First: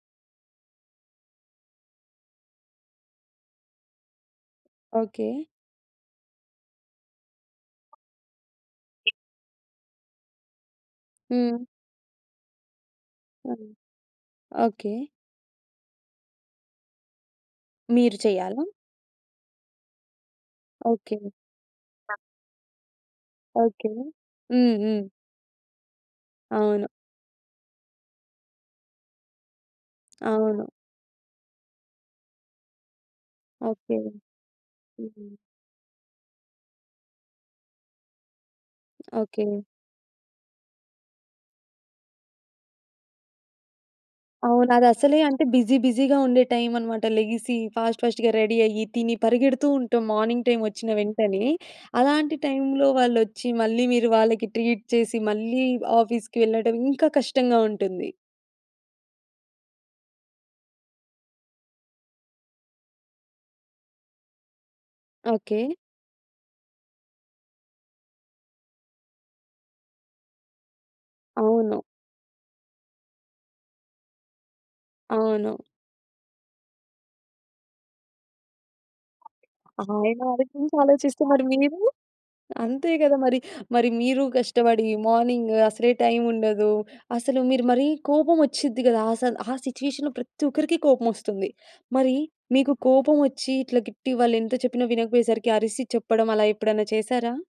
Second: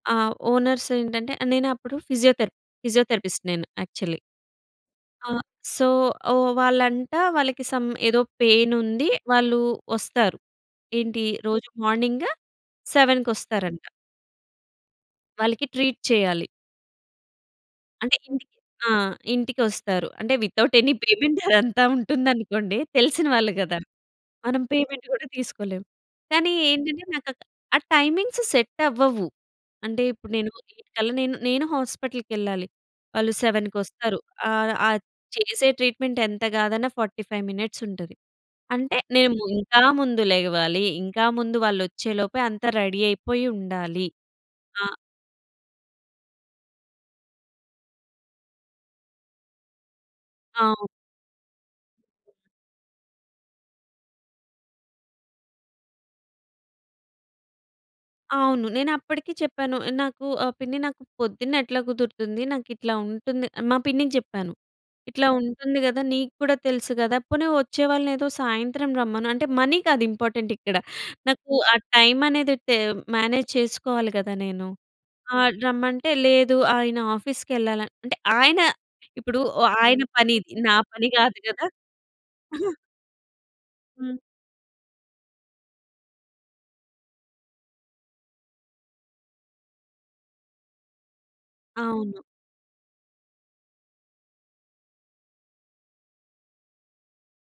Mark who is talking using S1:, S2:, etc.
S1: ఆ! ఓనర్సేంటంటే, ఆహ్, నేనప్పుడు ఫిజియోథెరప్ ఫిజియోథెరపిస్ట్ నేను యాక్చల్లీ.
S2: ఓకే.
S1: ఆ! సో, ఓహ్, వాళ్ళంట, వాళ్ళకి స‌మ్ ఏదో పెయినుంది, వాళ్ళూ వస్తారు. ఏంటీ
S2: హ్మ్.
S1: రోజు మార్నింగ్
S2: [unintelligible]
S1: సెవెన్‌కొస్తారంట.
S2: ఓకే.
S1: వాళ్ళకి ట్రీట్ చేయాలి.
S2: మీరు
S1: అంటే, ఇంటికి.
S2: చెయ్యాలా?
S1: ఆ! ఇంటికొస్తారు. అంటే వితౌట్ ఎనీ
S2: ఓకే.
S1: పేమెంటే అదంతా ఉంటుందనుకోండి. తెలిసిన వాళ్ళు గదా!
S2: ఓకే.
S1: మనం
S2: హ్మ్. హ్మ్.
S1: పేమెంట్ గూడా తీసుకోలేం. కానీ
S2: అవును.
S1: ఏంటంటే నాకక్క ఆ టైమింగ్స్ సెట్టవ్వవు. అంటే ఇప్పుడు నేను
S2: అవును.
S1: 8 కల్లా నేను, నేనూ హాస్పిటల్‌కెళ్ళాలి వాళ్ళు
S2: ఓకే.
S1: సెవెన్‌కొస్తారు. ఆహ్, ఆది
S2: హ్మ్.
S1: చేసే ట్రీట్‌మెంటెంత గాదన్నా 45 మినిట్సుంటది. అంటే, నేము
S2: ఓకే.
S1: ఇంకా ముందు లెగవాలీ, ఇంకా ముందు వాళ్ళొచ్చేలోపే అంతా రెడీ అయిపోయుండాలి.
S2: అవును.
S1: ఆ!
S2: అదసలే అంటే, బిజీ బిజీగా ఉండే టైమనమాట. లెగిసీ ఫాస్ట్ ఫాస్ట్‌గా రెడీ అయ్యి, తిని పరిగెడుతూ ఉంటాం. మార్నింగ్
S1: ఆ!
S2: టైమొచ్చిన వెంటనే. అలాంటి టైములో వాళ్ళొచ్చి, మళ్ళీ మీరు వాళ్ళకి ట్రీట్ చేసి, మళ్ళీ ఆఫీస్‌కి వెళ్ళడం, ఇంకా కష్టంగా ఉంటుంది.
S1: అవును. నేనప్పడికీ చెప్పాను. నాకూ ఆహ్, పిన్ని నాకు పొద్దున్నెట్లా కుదురుతుంది, నాకిట్లా ఉంటుంది ఆహ్, మా పిన్నికి జెప్పాను. ఇట్లా
S2: ఓకే.
S1: ఉంటుంది గదా, నీక్కూడా తెలుసు గదా! పోని వచ్చే వాళ్ళనేదో సాయంత్రం రమ్మను. అంటే, మనీ కాదు ఇంపార్టెంటిక్కడ, నాకు ఆ
S2: అవును.
S1: టైమనేది టేమ్ మేనేజ్ చేసుకోవాలి గదా నేను. ఆహ్,
S2: అవును.
S1: రమ్మంటే, లేదు ఆయన ఆఫీస్‌కెళ్ళాల అంటే, ఆయన ఇప్పుడూ వొ ఆయన పనీది. నా పని
S2: ఆయనాలోచించాలోచిస్తే
S1: గాదు
S2: మరి
S1: గదా!
S2: మీరు? అంతే గదా మరి! మరి
S1: హ్మ్.
S2: మీరు కష్టబడి మార్నింగు అసలే టైముండదు. అసలు మీరు మరీ కోపమొచ్చుద్ది గదాసల, ఆ సిట్యుయేషన్‌లో ప్రత్తొకరికి కోపమొస్తుంది. మరీ
S1: అవును.
S2: మీకు కోపమొచ్చి, ఇట్లా గిట్టి, వాళ్ళెంత చెప్పినా వినకపోయేసరికి, అరిసి చెప్పడం, అలా ఎప్పుడన్నా చేసారా?